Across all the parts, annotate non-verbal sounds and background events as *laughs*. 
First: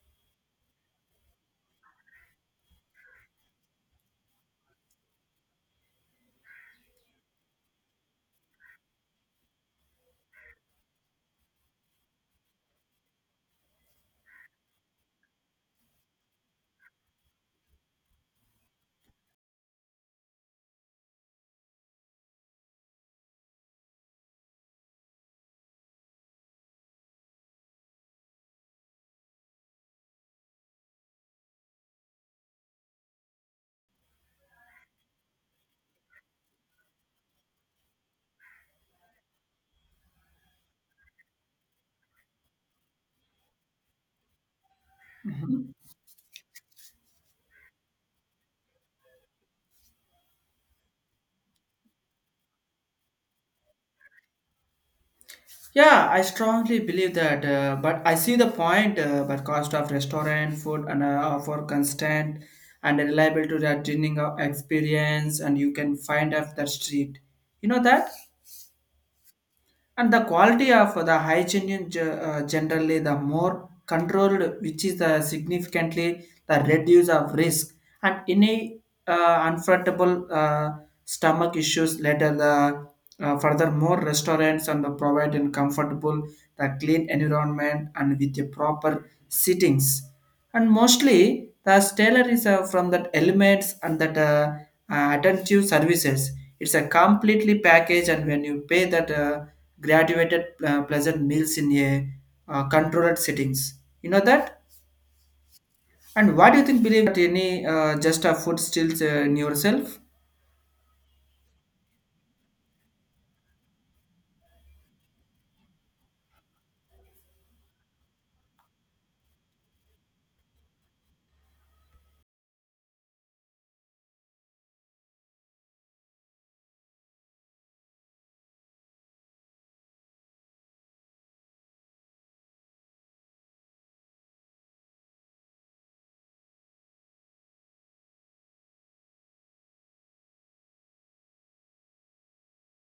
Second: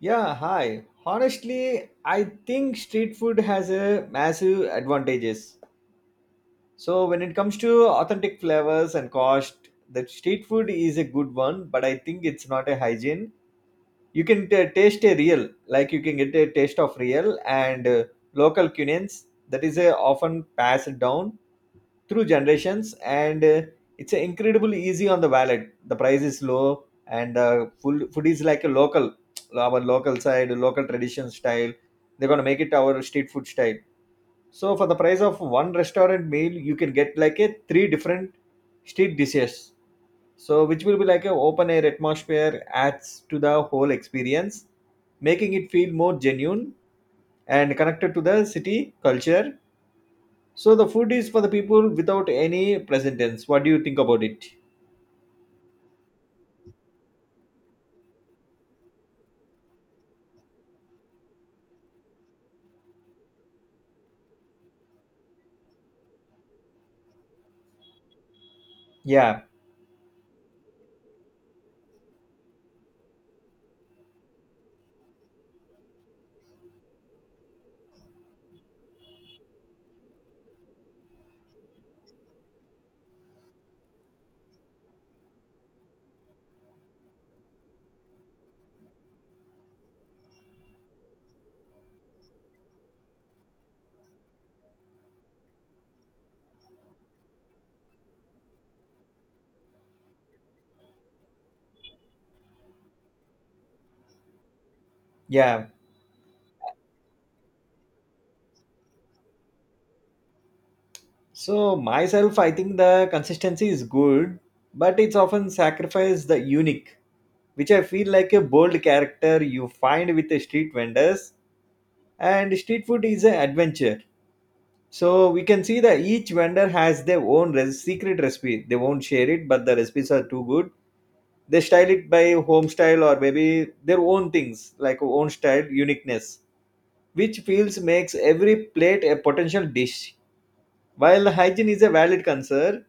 Yeah, hi. Honestly, I think street food has a massive advantages. So when it comes to authentic flavors and cost, the street food is a good one, but I think it's not a hygiene. You can taste a real, like you can get a taste of real and local cuisines that is often passed down through generations and it's incredible easy on the wallet, the price is low, and food is like a local, our local side local tradition style. They're going to make it our street food style, so for the price of one restaurant meal you can get like a three different street dishes, so which will be like a open air atmosphere adds to the whole experience, making it Mhm. feel more genuine and connected to the city culture. So the food is for the people without any present tense. What do you think about it? Yeah, I strongly believe that, but I see the point. But cost of restaurant food and for constant and reliable to that dining experience, and you can find off the street. You know that. Yeah, And the quality of the hygiene generally the more controlled, which is the significantly the reduce of risk and any unfrontable stomach issues later the furthermore restaurants and the provide and comfortable the clean environment and with the proper settings and mostly the Taylor is from that elements and that attentive services. It's a completely package, and when you pay that graduated pleasant meals in a controlled settings, you know that. yeah. And what do you think? Believe that any just a food steals in yourself? So myself, I think the consistency is good, but it's often sacrificed the unique, which I feel like a bold character you find with the street vendors. And street food is an adventure. So we can see that each vendor has their own secret recipe. They won't share it, but the recipes are too good. They style it by home style or maybe their own things, like own style uniqueness, which feels makes every plate a potential dish. While hygiene is a valid concern,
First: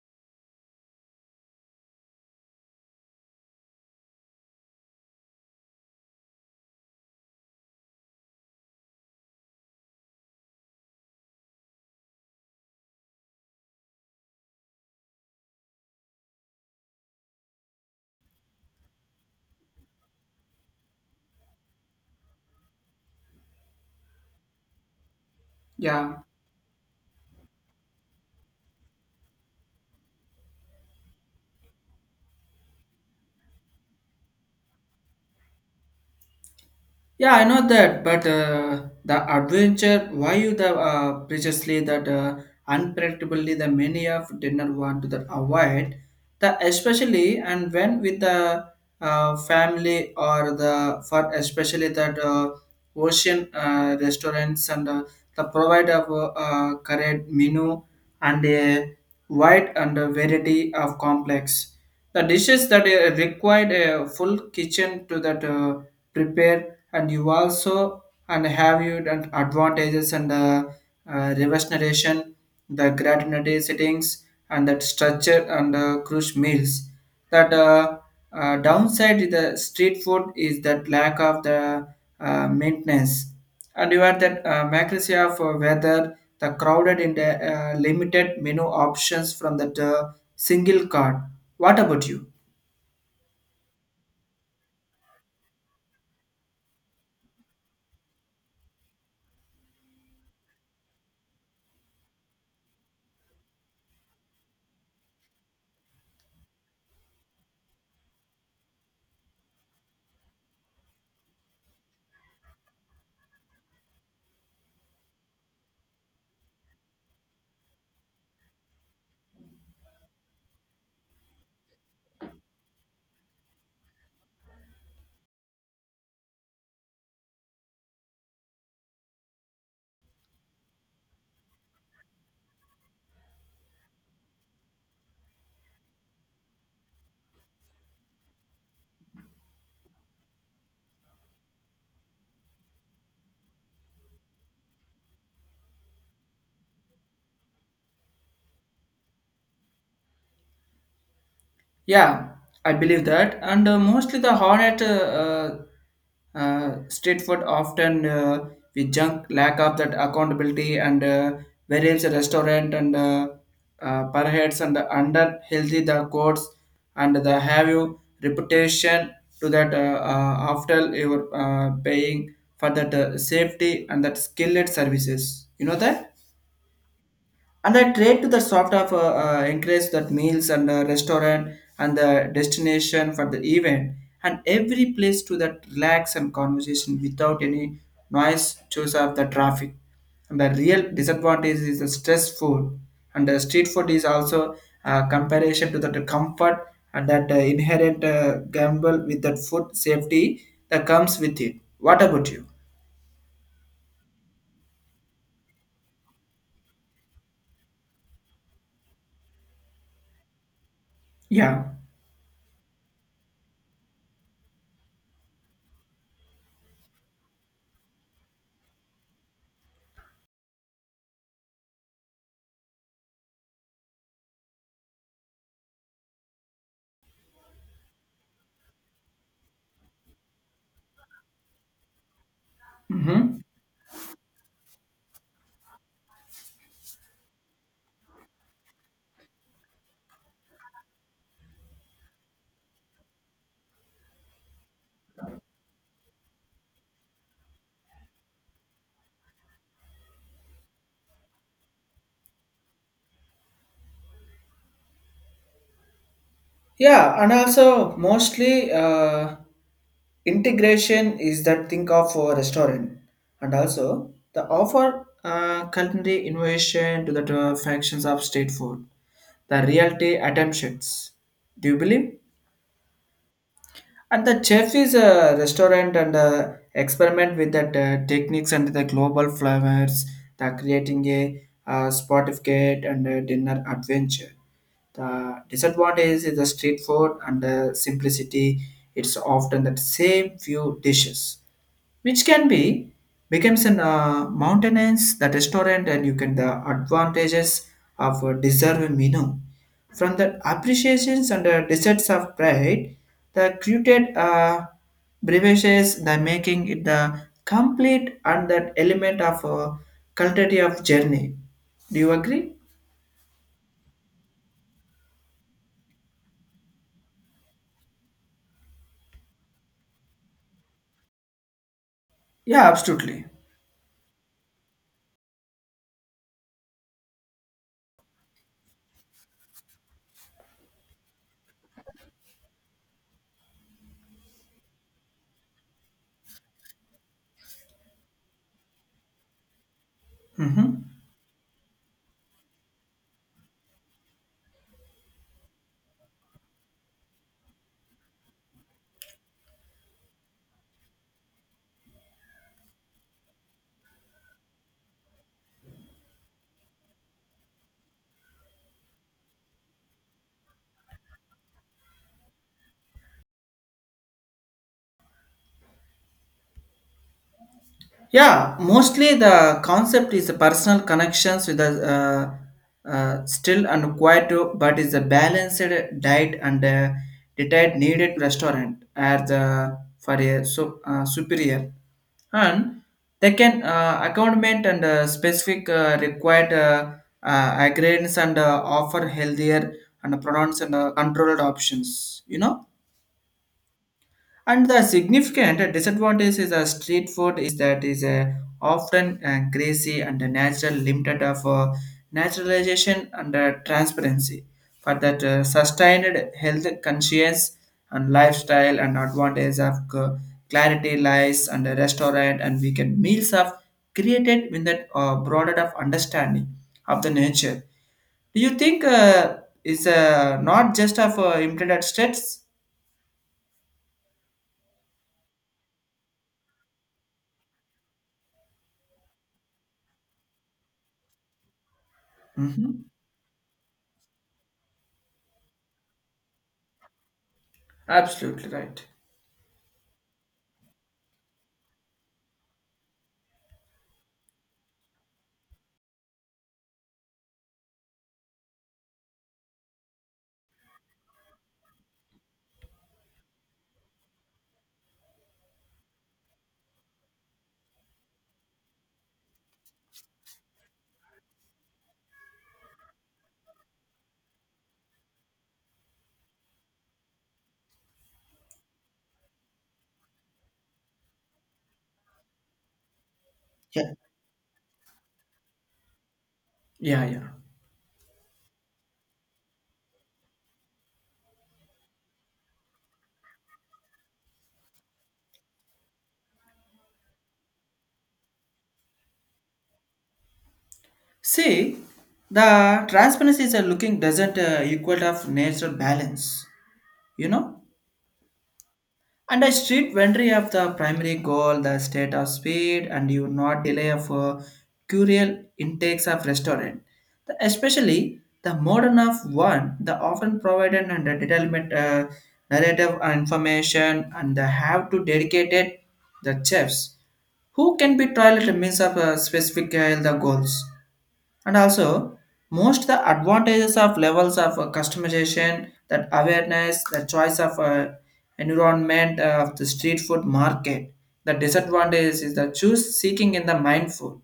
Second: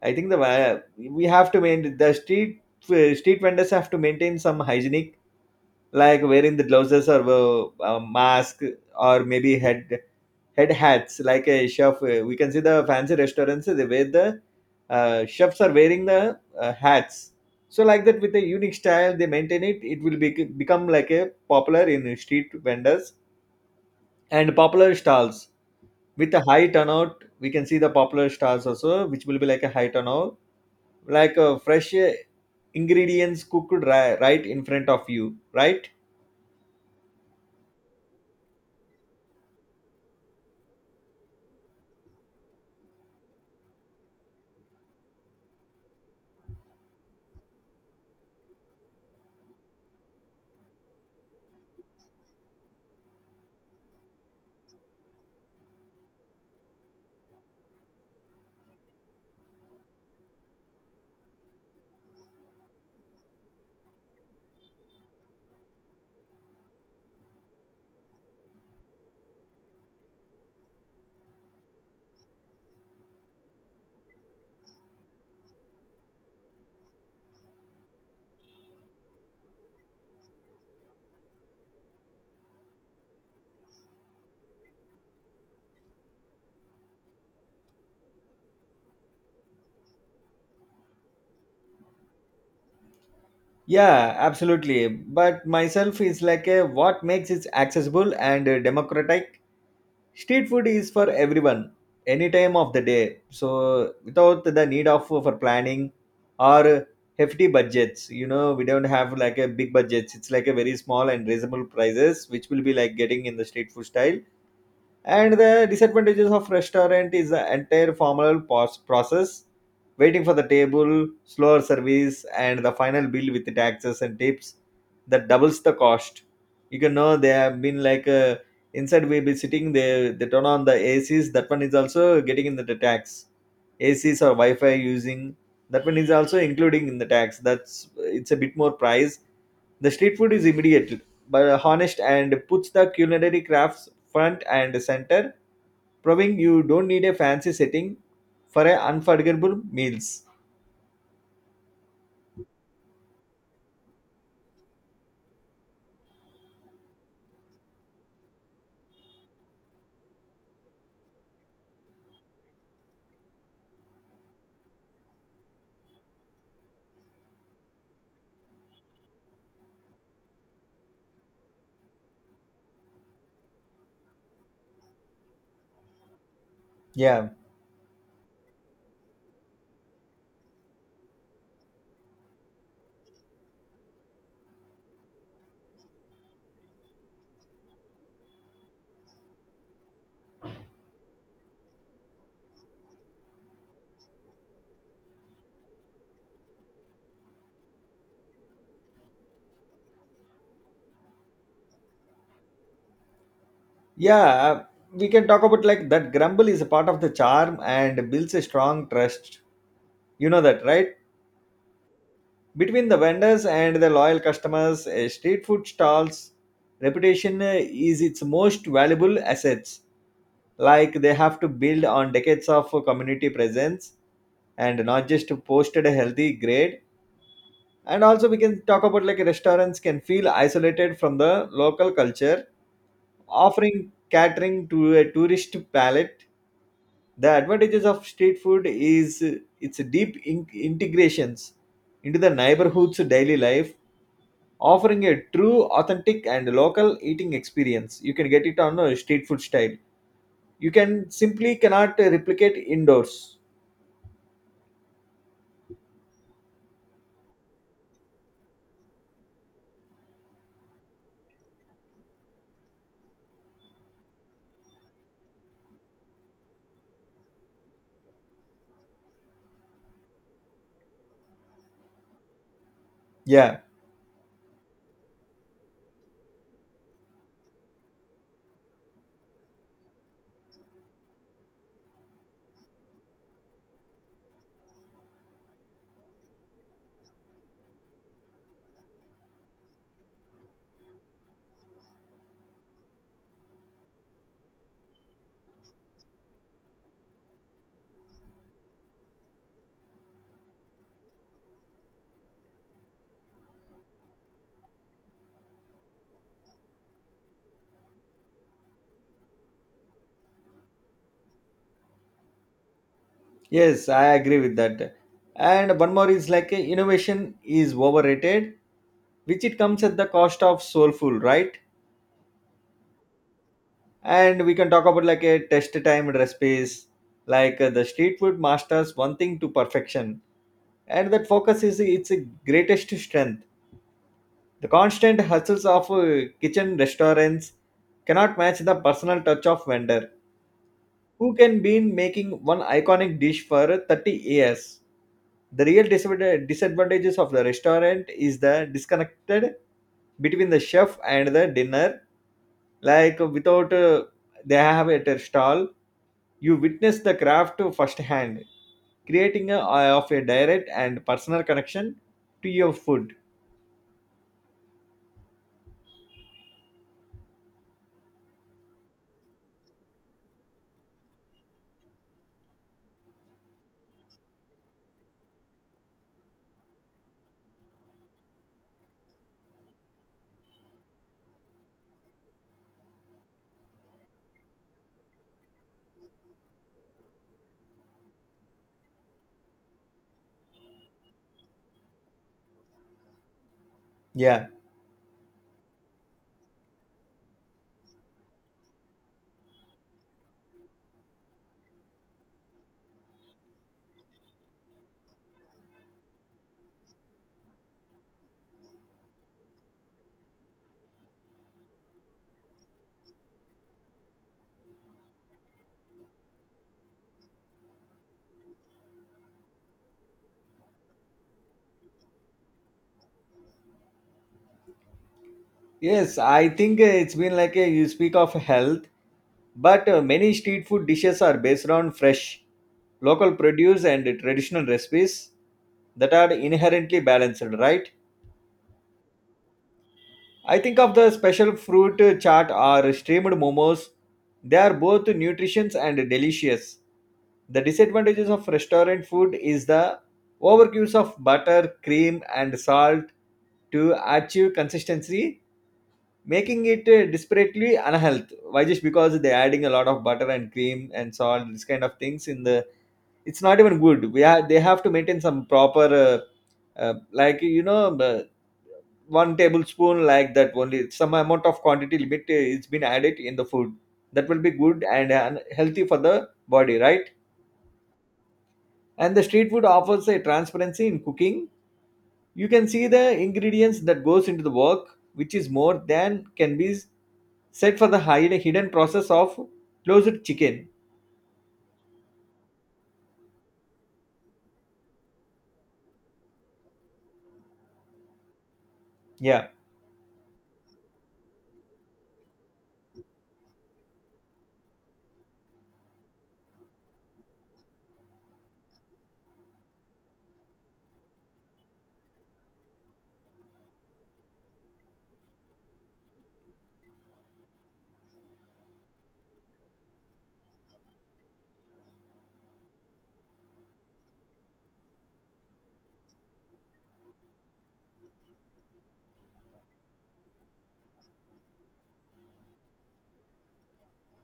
I think the we have to maintain the street, street vendors have to maintain some hygienic, like wearing the glasses or a mask or maybe head hats. Like a chef, we can see the fancy restaurants, they wear the, chefs are wearing the hats. So like that with a unique style, they maintain it. It will be, become like a popular in street vendors and popular stalls, Yeah. with a high turnout. We can see the popular stars also, which will be like a high turnout, like fresh ingredients cooked right in front of you, right? Yeah, I know that, but the adventure, why you the preciously that unpredictably the many of dinner want to the avoid the especially and when with the family or the for especially that ocean restaurants and the provide of correct menu and a wide and a variety of complex the dishes that required a full kitchen to that prepare and you also and have you that advantages and reverse narration the granularity settings and that structure and cruise meals that downside to the street food is that lack of the maintenance and you have that accuracy of whether the crowded in the limited menu options from that single card. What about you? Yeah, absolutely, but myself is like a what makes it accessible and democratic. Street food is for everyone any time of the day, so without the need of for planning or hefty budgets. You know, we don't have like a big budgets. It's like a very small and reasonable prices, which will be like getting in the street food style. And the disadvantages of restaurant is the entire formal process, waiting for the table, slower service, and the final bill with the taxes and tips that doubles the cost. You can know they have been like, inside we be sitting, they turn on the ACs. That one is also getting in the tax. ACs or Wi-Fi using, that one is also including in the tax. That's, it's a bit more price. The street food is immediate but honest, and puts the culinary crafts front and center, proving you don't need a fancy setting for a unforgettable meals. Yeah, I believe that. And mostly the hornet street food often we junk lack of that accountability and various restaurant and perhaps and under healthy the codes and the have you reputation to that after you are paying for that safety and that skilled services. You know that? Yeah, And I tried to the sort of encourage that meals and restaurant and the destination for the event and every place to that relax and conversation without any noise choice of the traffic. And the real disadvantage is the stress food and the street food is also comparison to that comfort and that inherent gamble with that food safety that comes with it. What about you? yeah, we can talk about like that grumble is a part of the charm and builds a strong trust. You know that, right? Yeah. Between the vendors and the loyal customers, a street food stall's reputation is its most valuable assets. Like they have to build on decades of community presence, and not just posted a healthy grade. And also, we can talk about like restaurants can feel isolated from the local culture, Mm-hmm. offering catering to a tourist palate. The advantages of street food is its deep integrations into the neighborhood's daily life, offering a true authentic and local eating experience. You can get it on a street food style, you can simply cannot replicate indoors. Yeah, and also mostly integration is that think of a restaurant, and also the offer culinary innovation to the functions of state food, the reality attempts. Do you believe? Yeah. And the chef is a restaurant and experiment with that techniques and the global flavors, the creating a Spotify and a dinner adventure. The disadvantage is the street food and the simplicity. It's often the same few dishes which can be becomes an mountainous the restaurant and you can the advantages of a deserved menu from the appreciations and the deserts of pride the created beverages the making it the complete and that element of quality of journey. Do you agree? Yes, I agree with that. And one more is like, innovation is overrated, which it comes at the cost of soulful, right? Yeah, absolutely. And we can talk about like a test time recipes, like the street food masters one thing to perfection, and that focus is its greatest strength. The constant hustles of kitchen restaurants cannot match the personal touch of vendor Hmm. who can be making one iconic dish for 30 years. The real disadvantages of the restaurant is the disconnected between the chef and the dinner. Like without, they have at a stall, you witness the craft firsthand, creating a, of a direct and personal connection to your food. Yeah, mostly the concept is personal connections with the still and quiet, but is a balanced diet and detailed needed restaurant as the for a so, superior, and they can accompaniment and specific required agreements and offer healthier and pronounced and controlled options. You know, Yeah. and the significant disadvantage is a street food is that is a often greasy and a natural limited of naturalization and transparency for that sustained health conscience and lifestyle and advantage of clarity lies and a restaurant and weekend meals of created with that broader of understanding of the nature. Do you think is not just of implemented states? Yes, I think it's been like a, you speak of health, but many street food dishes are based on fresh, Mhm. local produce and traditional recipes that are inherently balanced, right? Absolutely right. I think of the special fruit, chaat, or steamed momos. They are both nutritious and delicious. The disadvantages of restaurant food is the overuse of butter, cream, and salt to achieve consistency, making it desperately unhealthy. Why? Just because they're adding a lot of butter and cream and salt, this kind of things in the, it's not even good. We have, they have to maintain some proper, like, you know, the one tablespoon, like that, only some amount of quantity limit is been added in the food. Yeah, That will be good and healthy for the body, yeah, right? yeah. And the street food offers a transparency in cooking. You can see the ingredients that goes into the work, which is more than can be set for the hide hidden process of closed chicken. See, the transparency is a looking doesn't equal of natural balance, you know. And Yeah, a street vendor of the primary goal, the state of speed, and you not delay of curial intakes of restaurant. The, especially the modern of one, the often provided and the detailment narrative and information and the have to dedicated the chefs who can be trialed means of a specific the goals, and also most the advantages of levels of customization that awareness the choice of environment of the street food market, the disadvantages is the choose seeking in the mindful,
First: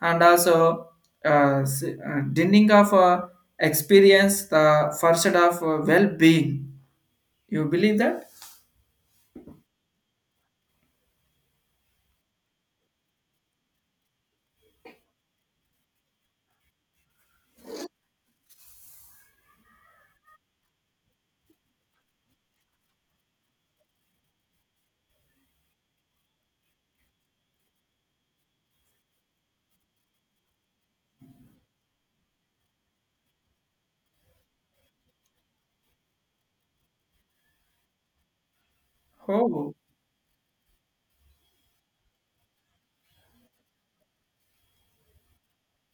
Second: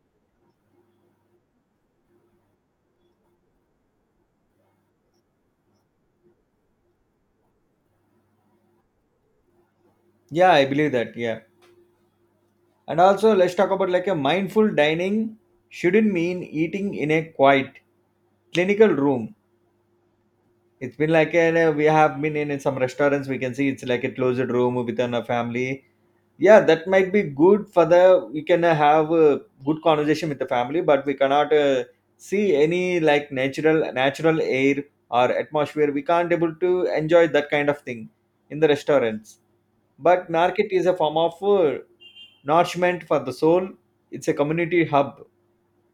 and also dinding of experience the first of well-being. You believe that? yeah, I believe that. Yeah, and also let's talk about like a mindful dining shouldn't mean eating in a quiet, clinical room. It's been like an, we have been in some restaurants. We can see it's like a closed room within a family. Yeah, that might be good for the, we can have a good conversation with the family, but we cannot see any like natural air or atmosphere. We can't able to enjoy that kind of thing in the restaurants. Oh. But market is a form of nourishment for the soul. It's a community hub,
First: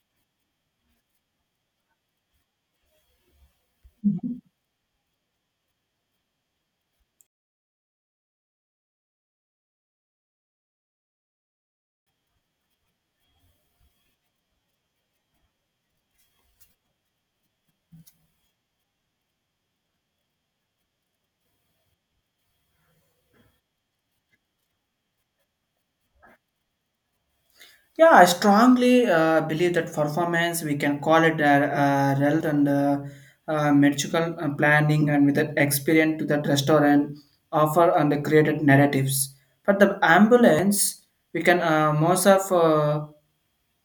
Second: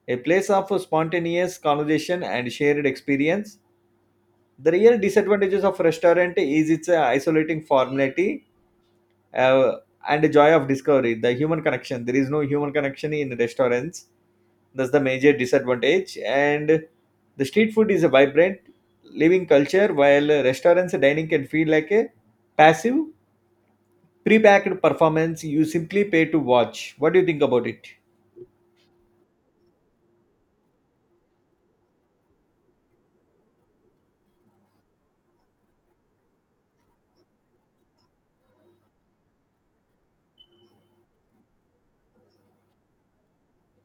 a place of spontaneous conversation and shared experience. The real disadvantages of restaurant is its isolating formality uh, and the joy of discovery. The human connection. There is no human connection in restaurants. That's the major disadvantage. And the street food is a vibrant, living culture, while restaurants dining can feel like a passive, pre-packed performance you simply pay to watch. What do you think about it? Yeah, I strongly believe that performance, we can call it a health and medical planning and with that experience to that restaurant offer and the created narratives. But the ambulance, we can most of uh,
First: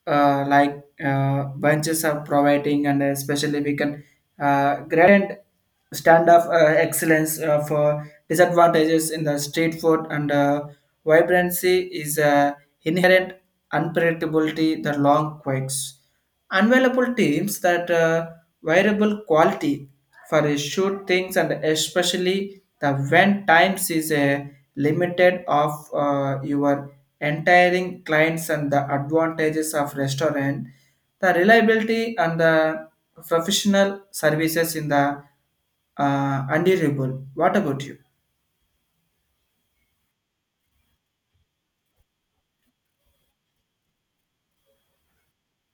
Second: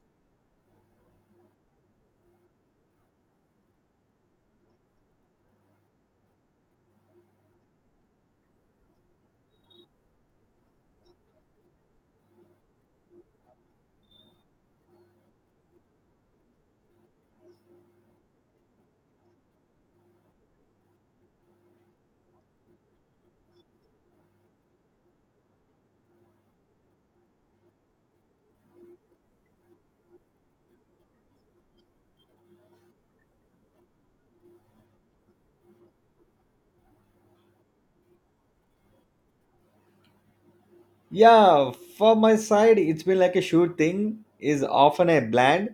uh, like uh, bunches are providing and especially we can grant stand of excellence for disadvantages in the street food and vibrancy is inherent unpredictability the long quakes. Unavailable teams that variable quality for a shoot things and especially the when times is a limited of your entire clients, and the advantages of restaurant the reliability and the professional services in the undeniable. What about you? Yeah. For my side, it's been like a sure thing is often a bland,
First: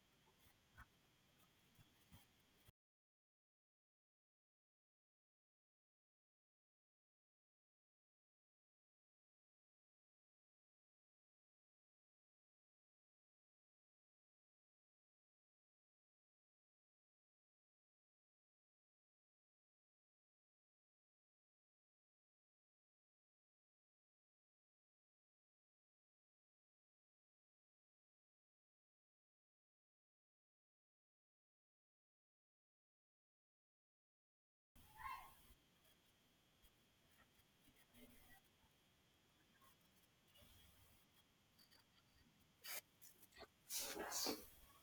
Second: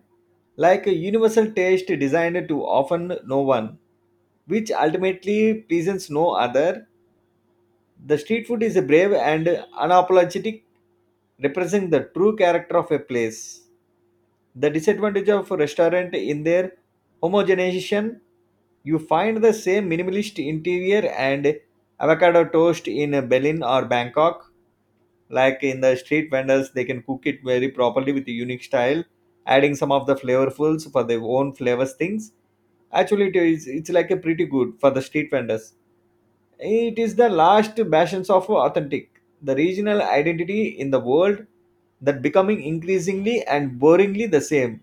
like a universal taste designed to often no one, which ultimately pleases no other. The street food is a brave and unapologetic, representing the true character of a place. The disadvantage of restaurant in their homogenization, you find the same minimalist interior and avocado toast in Berlin or Bangkok. Like in the street vendors, they can cook it very properly with a unique style, adding some of the flavorfuls for their own flavors things. Actually, it's like a pretty good for the street vendors. It is the last bastions of authentic, the regional identity in the world that becoming increasingly and boringly the same.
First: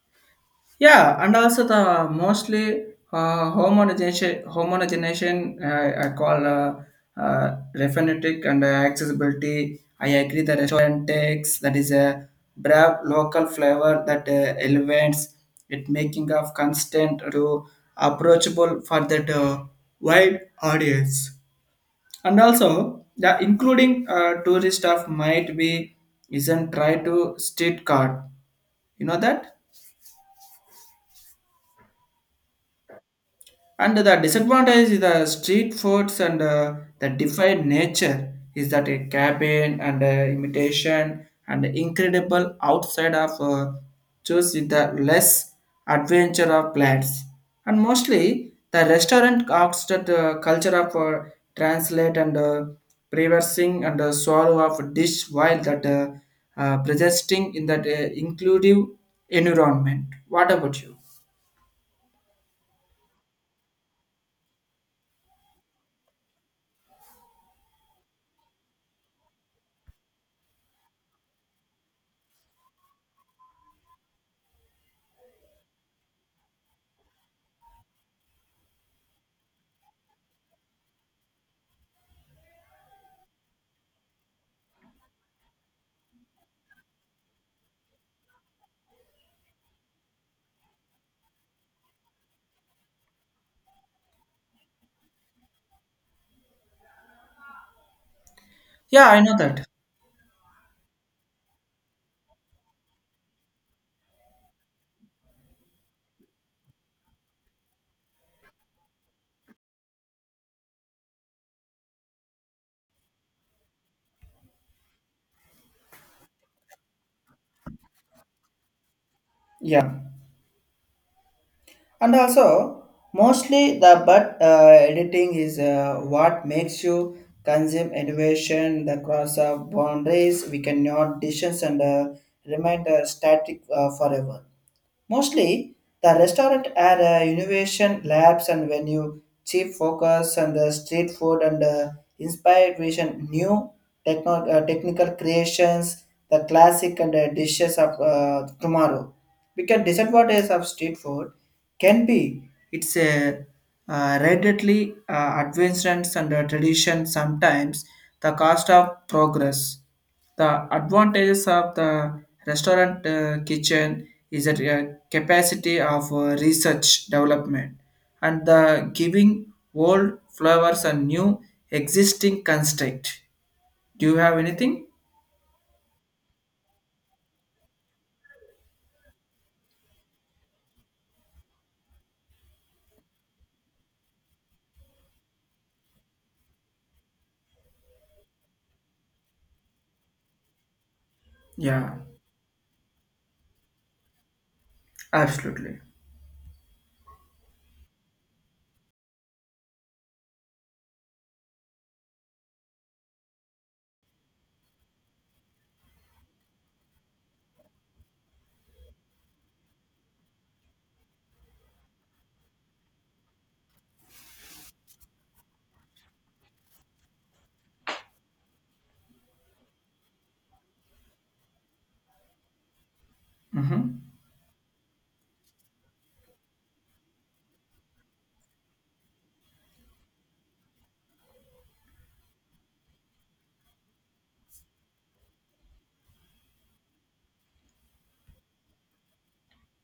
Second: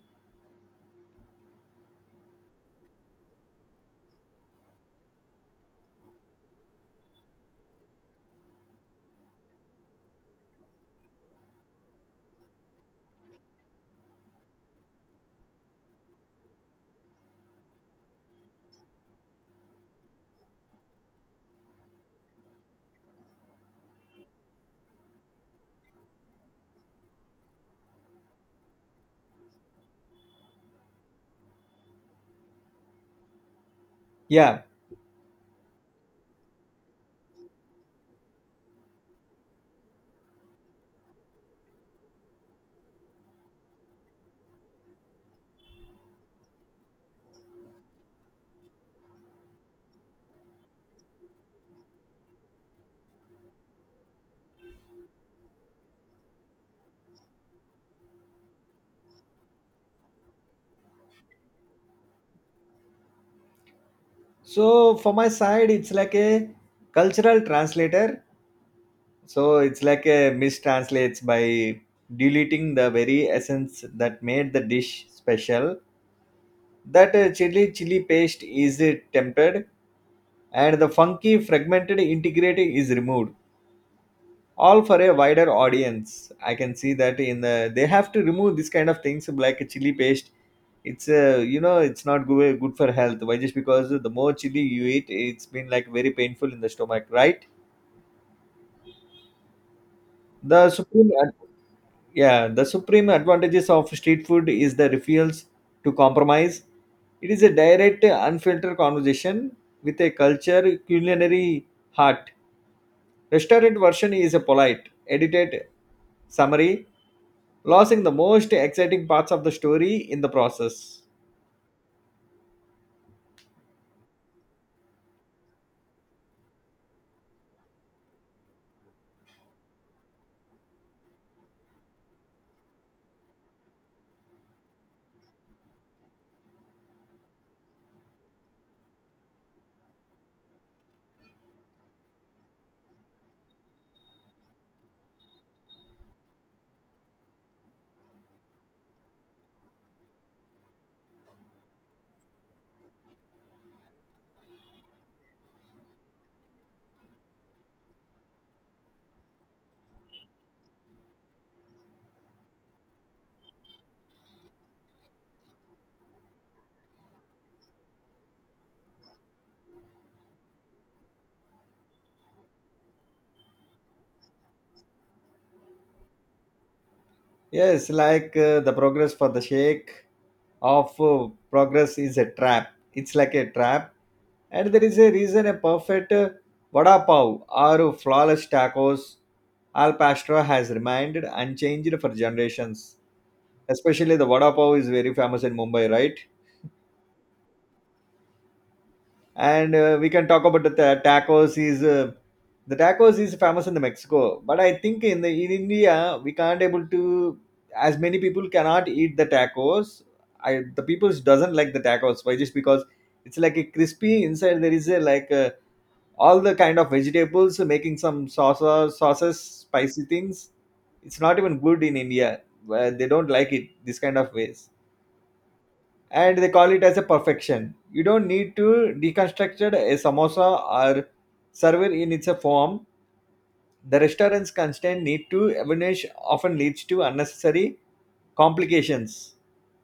Yeah, and also the mostly homogenization, homogenization I call refinetic and accessibility. I agree the restaurant takes that is a brave local flavor that elevates it, making of constant to approachable for that wide audience. And also the including tourist of might be isn't try to street card. You know that? And the Yeah. disadvantage is the street foods and the defied nature is that a cabin and imitation and incredible outside of choose with the less adventure of plants. And mostly the restaurant acts that culture of translate and preversing and swallow of dish while that presenting in that inclusive environment. What about you? So for my side, it's like a cultural translator. So it's like a mistranslates by deleting the very essence that made the dish special. That, chili paste is tempered, and the funky fragmented integrating is removed. All for a wider audience. I can see that in the, they have to remove this kind of things like a chili paste. It's, you know, it's not good for health. Why? Just because the more chili you eat, it's been like very painful in the stomach, right? Yeah, I know that. The supreme, ad- yeah, the supreme advantages of street food is the refusal to compromise. It is a direct, unfiltered conversation with a culture, culinary heart. Restaurant version is a polite, edited summary, losing the most exciting parts of the Yeah. story in the process. And also mostly the but editing is what makes you consume innovation the cross of boundaries we cannot distance and remain static forever. Mostly, the restaurant are innovation labs and venue, cheap focus and street food and inspired vision, new technical creations, the classic and dishes of tomorrow. Because disadvantage of street food can be it's a readily advancements and tradition sometimes the cost of progress, the advantages of the restaurant kitchen is a capacity of research development and the giving old flavors and new existing construct. Do you have anything? Yes, like, the progress for the shake of progress is a trap. It's like a trap. And there is a reason a perfect vada pav or flawless tacos al pastor has remained Yeah, unchanged for generations. Especially the vada pav is very famous in absolutely. Mumbai, right? And we can talk about the tacos is, famous in the Mexico, but I think in the in India we can't able to, as many people cannot eat the tacos. I The people doesn't like the tacos. Why? Just because it's like a crispy inside. There is a, like a, all the kind of vegetables, making some sauces, spicy things. It's not even good in India, where they don't like it this Mhm. kind of ways, and they call it as a perfection. You don't need to deconstruct a samosa or serve it in its a form. The restaurant's constant need to avanish often leads to unnecessary complications.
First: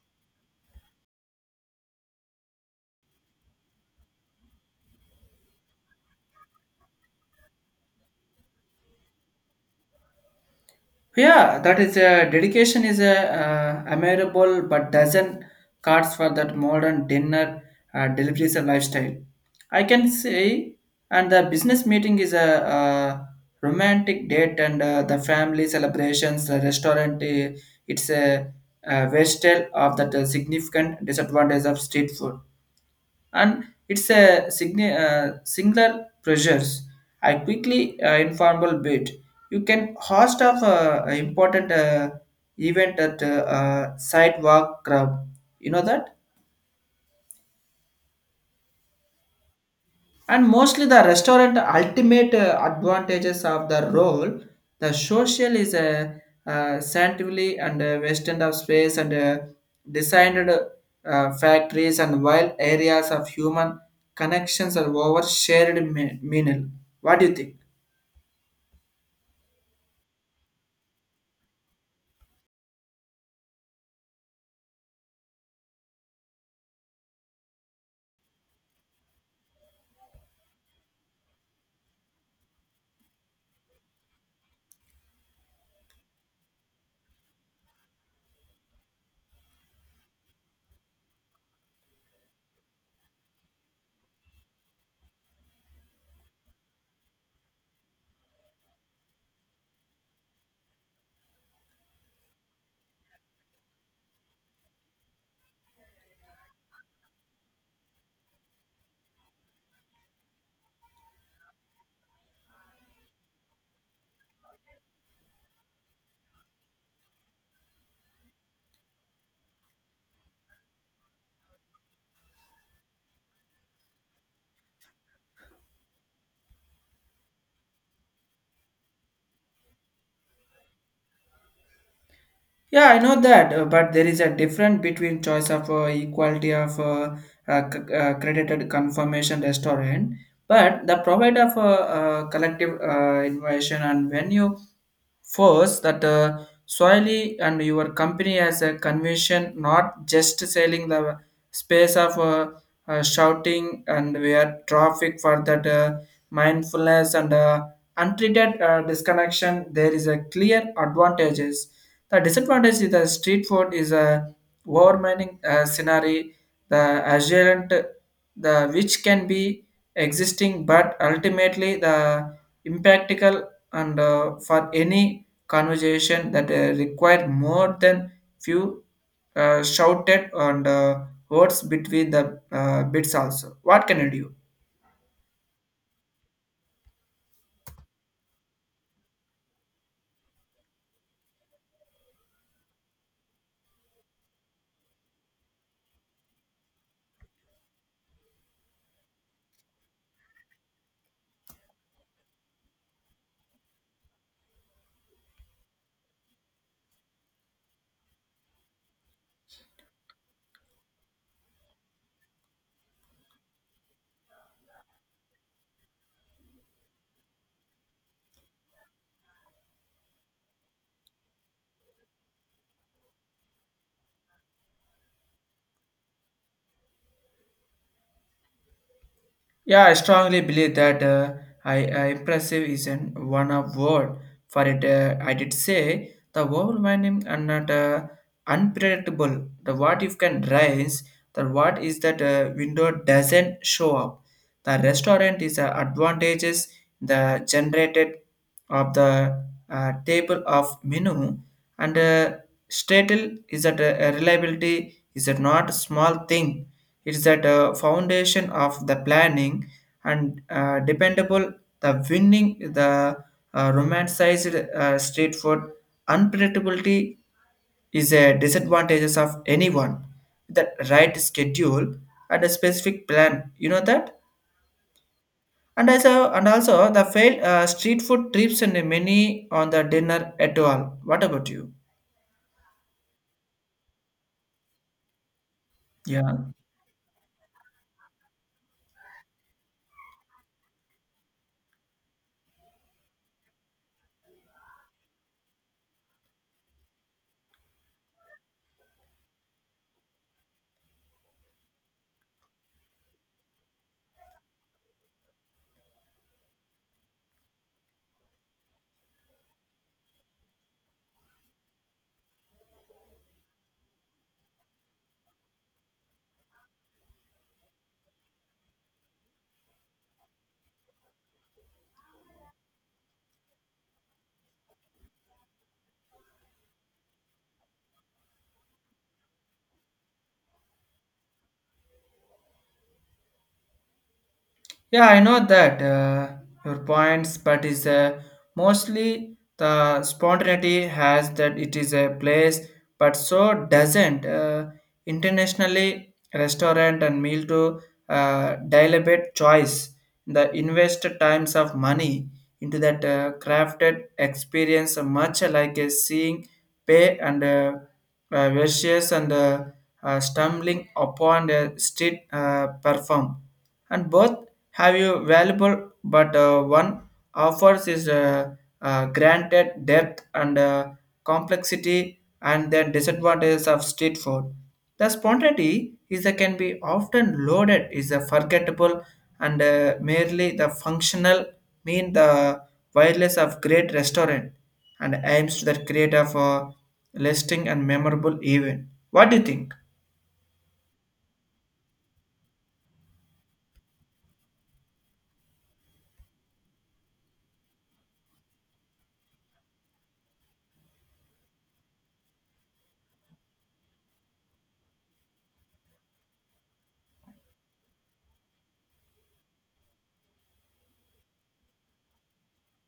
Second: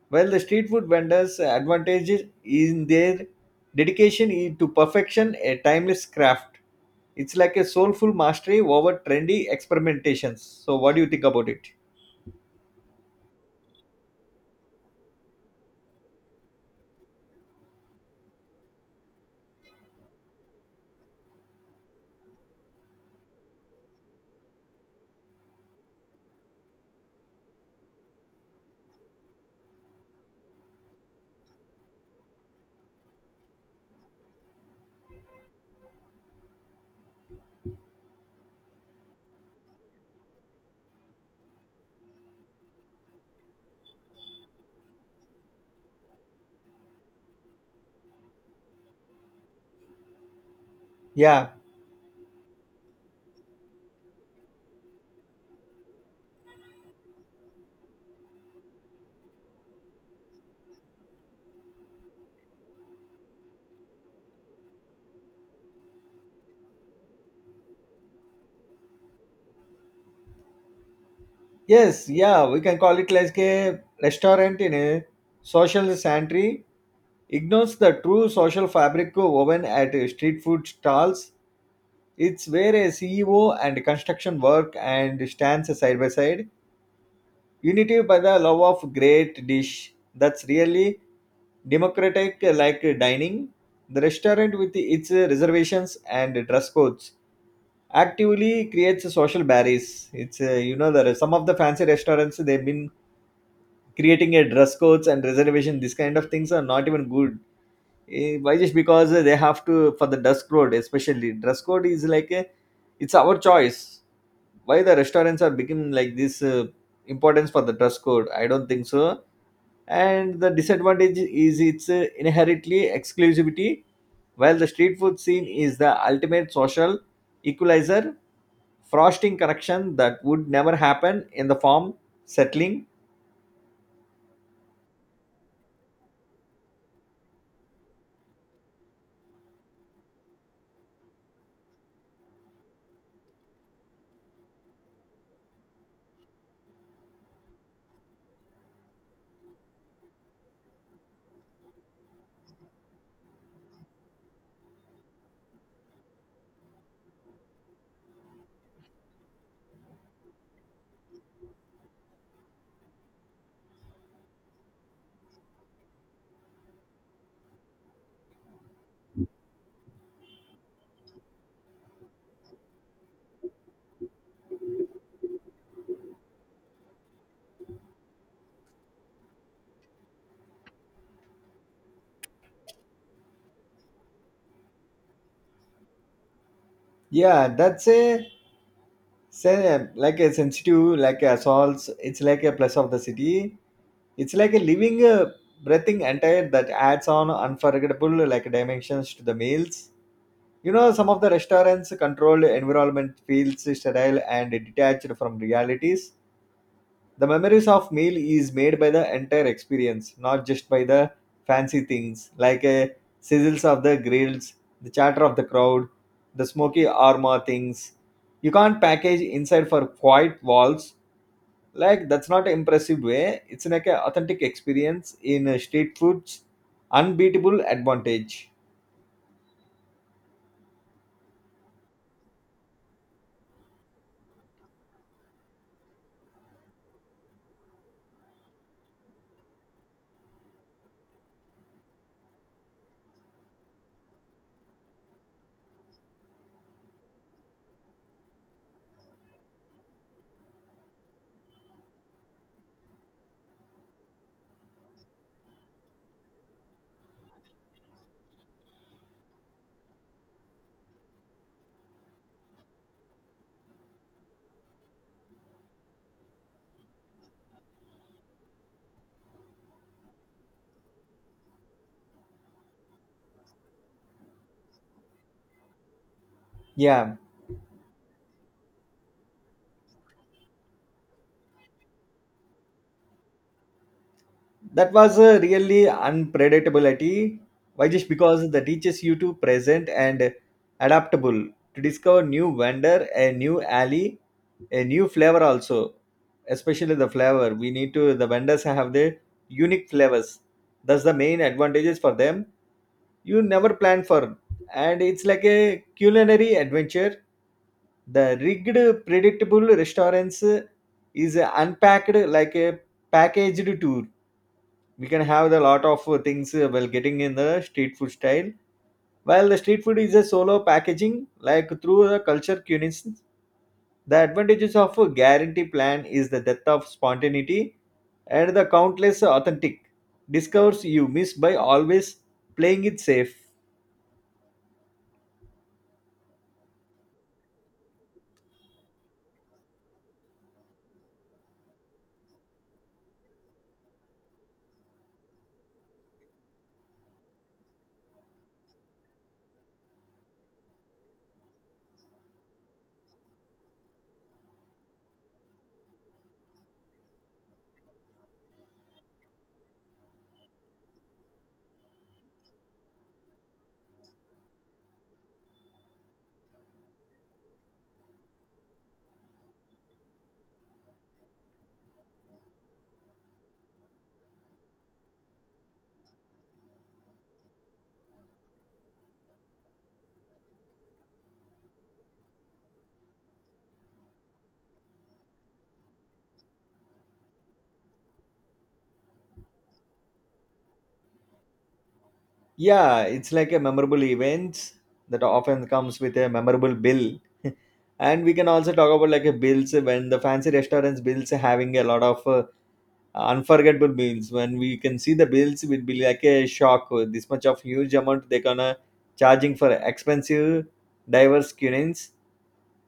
While the street food vendors' advantage is in their dedication to perfection, a timeless craft. It's like a soulful mastery over trendy experimentations. So, what do you think about Yeah, it? that is a dedication is a admirable but dozen cards for that modern dinner deliveries and lifestyle. I can say, and the business meeting is a, romantic date and the family celebrations. The restaurant it's a wastel of that significant disadvantage of street food, and it's a singular pressures. I quickly informal bit. You can host of important event at sidewalk club. You know that. And mostly the Yeah. restaurant ultimate advantages of the role, the social is a scientifically and western of space and designed factories and wild areas of human connections are over shared meal. What do you think? Yes. Yeah, we can call it like a restaurant in a social sanctuary. Ignores the true social fabric woven at street food stalls. It's where a CEO and construction work and stands side by side, united by the love of great dish. That's really democratic like dining. The restaurant with its reservations and dress codes actively creates social barriers. It's you know there are some of the fancy restaurants they've been creating a dress codes and reservation. These kind of things are not even good. Eh, why just because they have to for the dress code, especially dress code is like a, it's our choice. Why the restaurants are becoming like this importance for the dress code, I don't think so. And the disadvantage is its inherently exclusivity, while the street food scene is the ultimate social equalizer, frosting correction that would never happen in the form settling. Yeah, I know that, but there is a difference between choice of equality of credited confirmation restaurant, but the provider of collective innovation and when you force that solely and your company as a convention, not just selling the space of shouting and where traffic for that mindfulness and untreated disconnection, there is a clear advantages, the disadvantage is the street food is a overwhelming scenario, the assurant, the which can be existing, but ultimately the impactical and for any conversation that require more than few shouted and words between the bits also. What can you do? Yeah, that's a say, like a sensitive like a assaults, it's like a plus of the city. It's like a living breathing entire that adds on unforgettable like dimensions to the meals. You know, some of the restaurants' controlled environment feels sterile and detached from realities. The memories of meal is made by the entire experience, not just by the fancy things like a sizzles of the grills, the chatter of the crowd, the smoky aroma things. You can't package inside for quiet walls. Like that's not an impressive way. It's like an authentic experience in street food's unbeatable advantage. Yeah, I strongly believe that I impressive is an one of word for it. I did say the overwhelming and not unpredictable. The what if can rise. The what is that window doesn't show up. The restaurant is advantages the generated of the table of menu and statel is that reliability is that not small thing, it's at a foundation of the planning and dependable the winning the romanticized street food unpredictability is a disadvantages of anyone the right schedule and a specific plan, you know that, and also the Yeah. failed street food trips and many on the dinner at all. What about you? That was a really Yeah. unpredictability. Why just because that teaches you to present and adaptable, to discover new vendor, a new alley, a new flavor also. Especially the flavor. We need to the vendors have their unique flavors. That's the main advantages for them. You never plan for, and it's like a culinary adventure. The rigged predictable restaurants is unpacked like a packaged tour. We can have a lot of things while getting in the street food style, while the street food is a solo packaging like through the culture cuisines. The advantages of a guarantee plan is the death of spontaneity and the countless authentic discovers you miss by always playing it safe. Yeah, I know that your points, but is mostly the spontaneity has that it is a place, but so doesn't internationally restaurant and meal to deliberate choice. The invest times of money into that crafted experience, much like a seeing, pay and versus and stumbling upon a street perform and both have you valuable but one offers is granted depth and complexity, and the disadvantages of street food the spontaneity is a, can be often loaded is a forgettable and merely the functional mean the wireless of great restaurant and aims to the create of a lasting and memorable event. What do you think? Yeah, it's like a memorable events that often comes with a memorable bill. *laughs* And we can also talk about like a bills when the fancy restaurants bills having a lot of unforgettable bills. When we can see the bills will be like a shock, this much of huge amount they're gonna charging for expensive diverse cuisines.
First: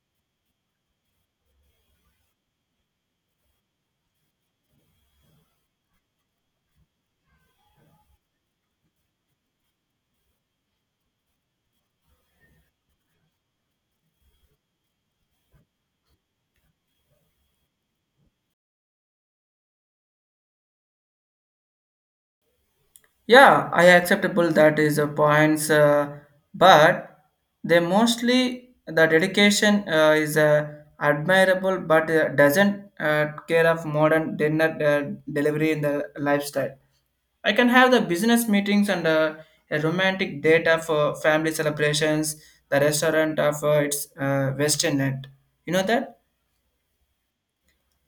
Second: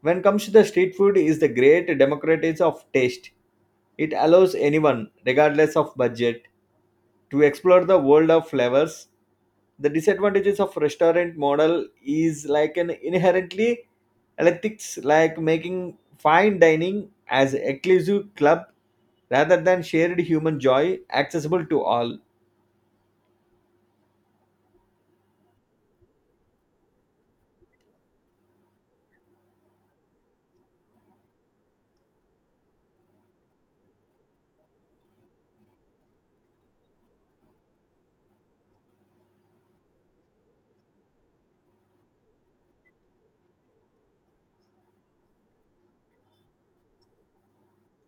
When comes to the street food is the great democratic of taste. It allows anyone regardless of budget to explore the world of flavors. The disadvantages of restaurant model is like an inherently ethics like making fine dining as exclusive club rather than shared human joy accessible to all. Yeah, I acceptable that is a points, but they mostly the dedication is admirable, but doesn't care of modern dinner delivery in the lifestyle. I can have the business meetings and a romantic date of family celebrations. The restaurant of its Western end. You know that,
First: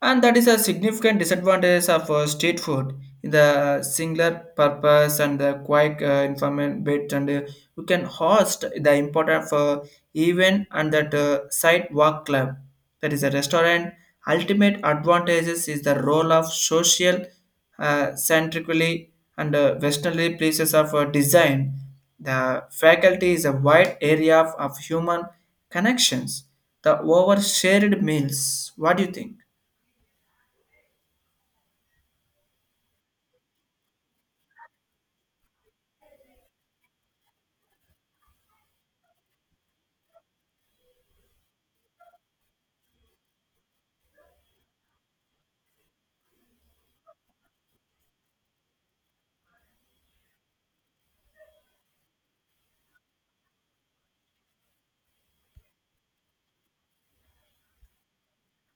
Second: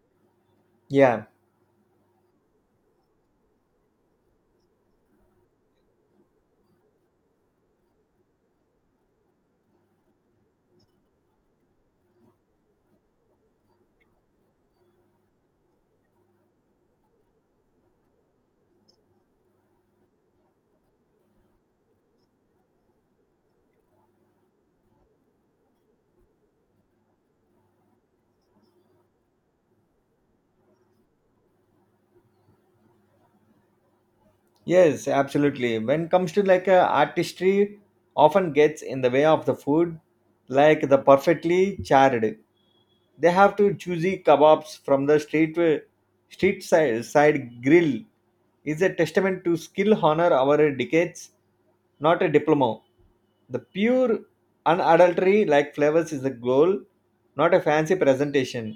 and that is a significant Yeah. disadvantage of street food in the singular purpose and the quick information bit and you can host the important for event and that sidewalk club, that is a restaurant ultimate advantages is the role of social centrically and westernly places of design, the faculty is a wide area of human connections, the overshared meals. What do you think? Yes, absolutely. When comes to like artistry often gets in the way of the food, like the perfectly charred. They have to choosy kebabs from the street side, grill is a testament to skill honor our decades, not a diploma. The pure unadulterated like flavors is the goal, not a fancy presentation.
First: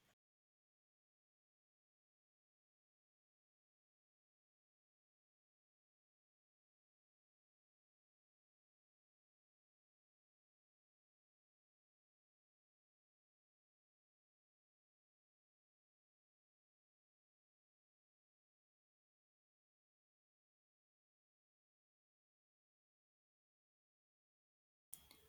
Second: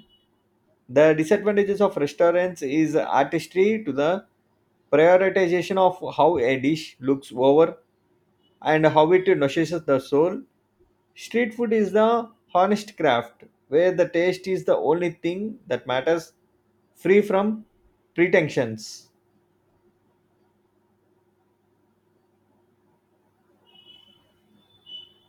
The disadvantages of restaurants is artistry to the prioritization of how a dish looks over and how it nourishes the soul. Street food is the honest craft where the taste is the only thing that matters, free from pretensions.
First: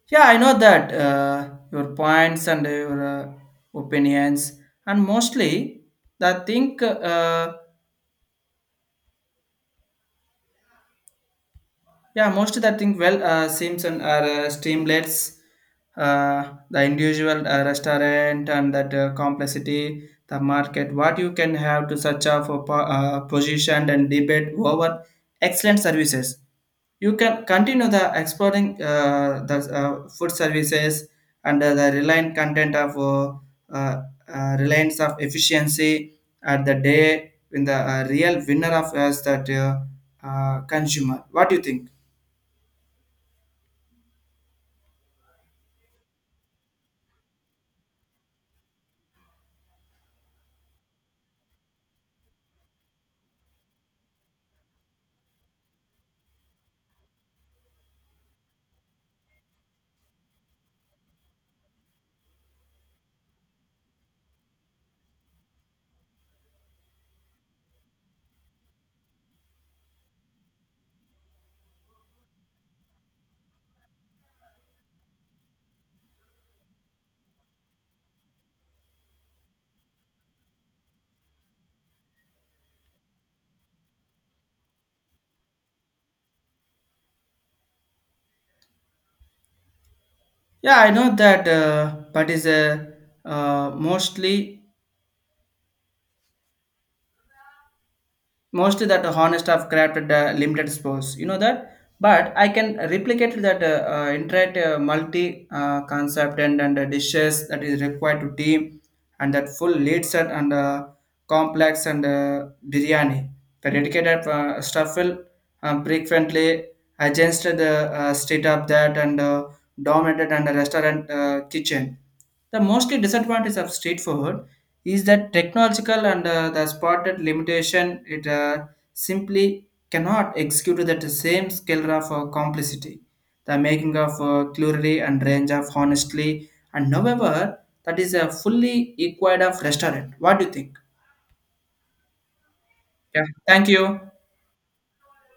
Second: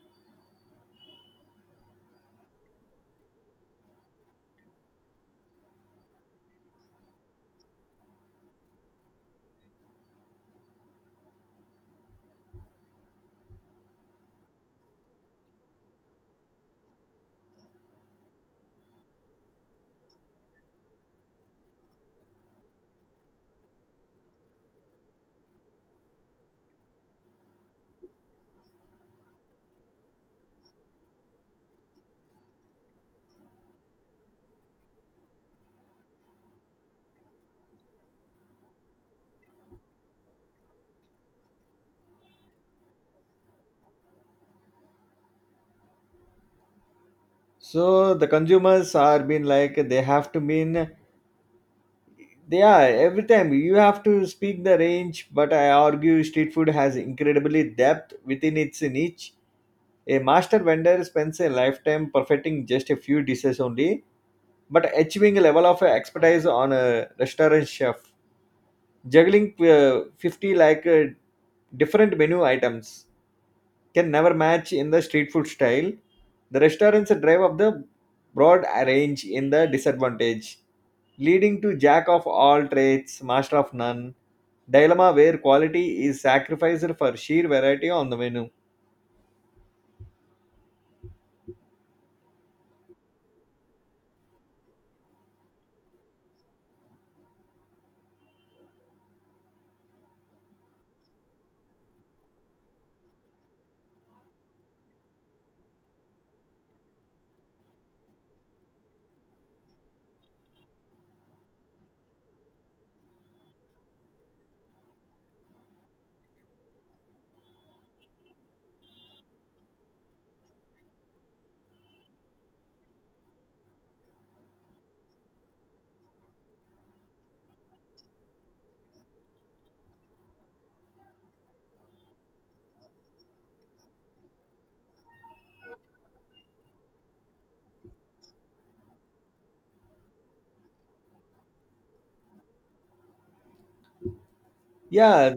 Yeah, I know that your points and your opinions, and that think, uh, yeah, mostly that think well, seems and are streamlets, uh, the individual restaurant and that complexity, the market, what you can have to such a for position and debate over excellent services. You can continue the exploring the food services and the reliant content of reliance of efficiency at the day when the real winner of us that consumer. What do you think? So the consumers are being like they have to mean, they are every time you have to speak the range, but I argue street food has incredibly depth within its niche. A master vendor spends a lifetime perfecting just a few dishes only, but achieving a level of expertise on a restaurant chef juggling 50 like different menu items can never match in the street food style. The restaurants drive up the broad range in the disadvantage, leading to jack of all trades master of none dilemma, where quality is sacrificed for sheer variety on the menu. Yeah, I know that, but is uh, mostly mostly that honest of crafted limited spores, you know that, but I can replicate that internet multi concept and dishes that is required to team and that full lead set and complex and biryani the dedicated stuff will frequently against the state of that and dominated and a restaurant kitchen. The mostly disadvantage of street food is that technological and the spotted limitation, it simply cannot execute that same scale of complexity. The making of culinary and range of honestly and however that is a fully equal of restaurant. What do you think? Yeah. Thank you. Yeah.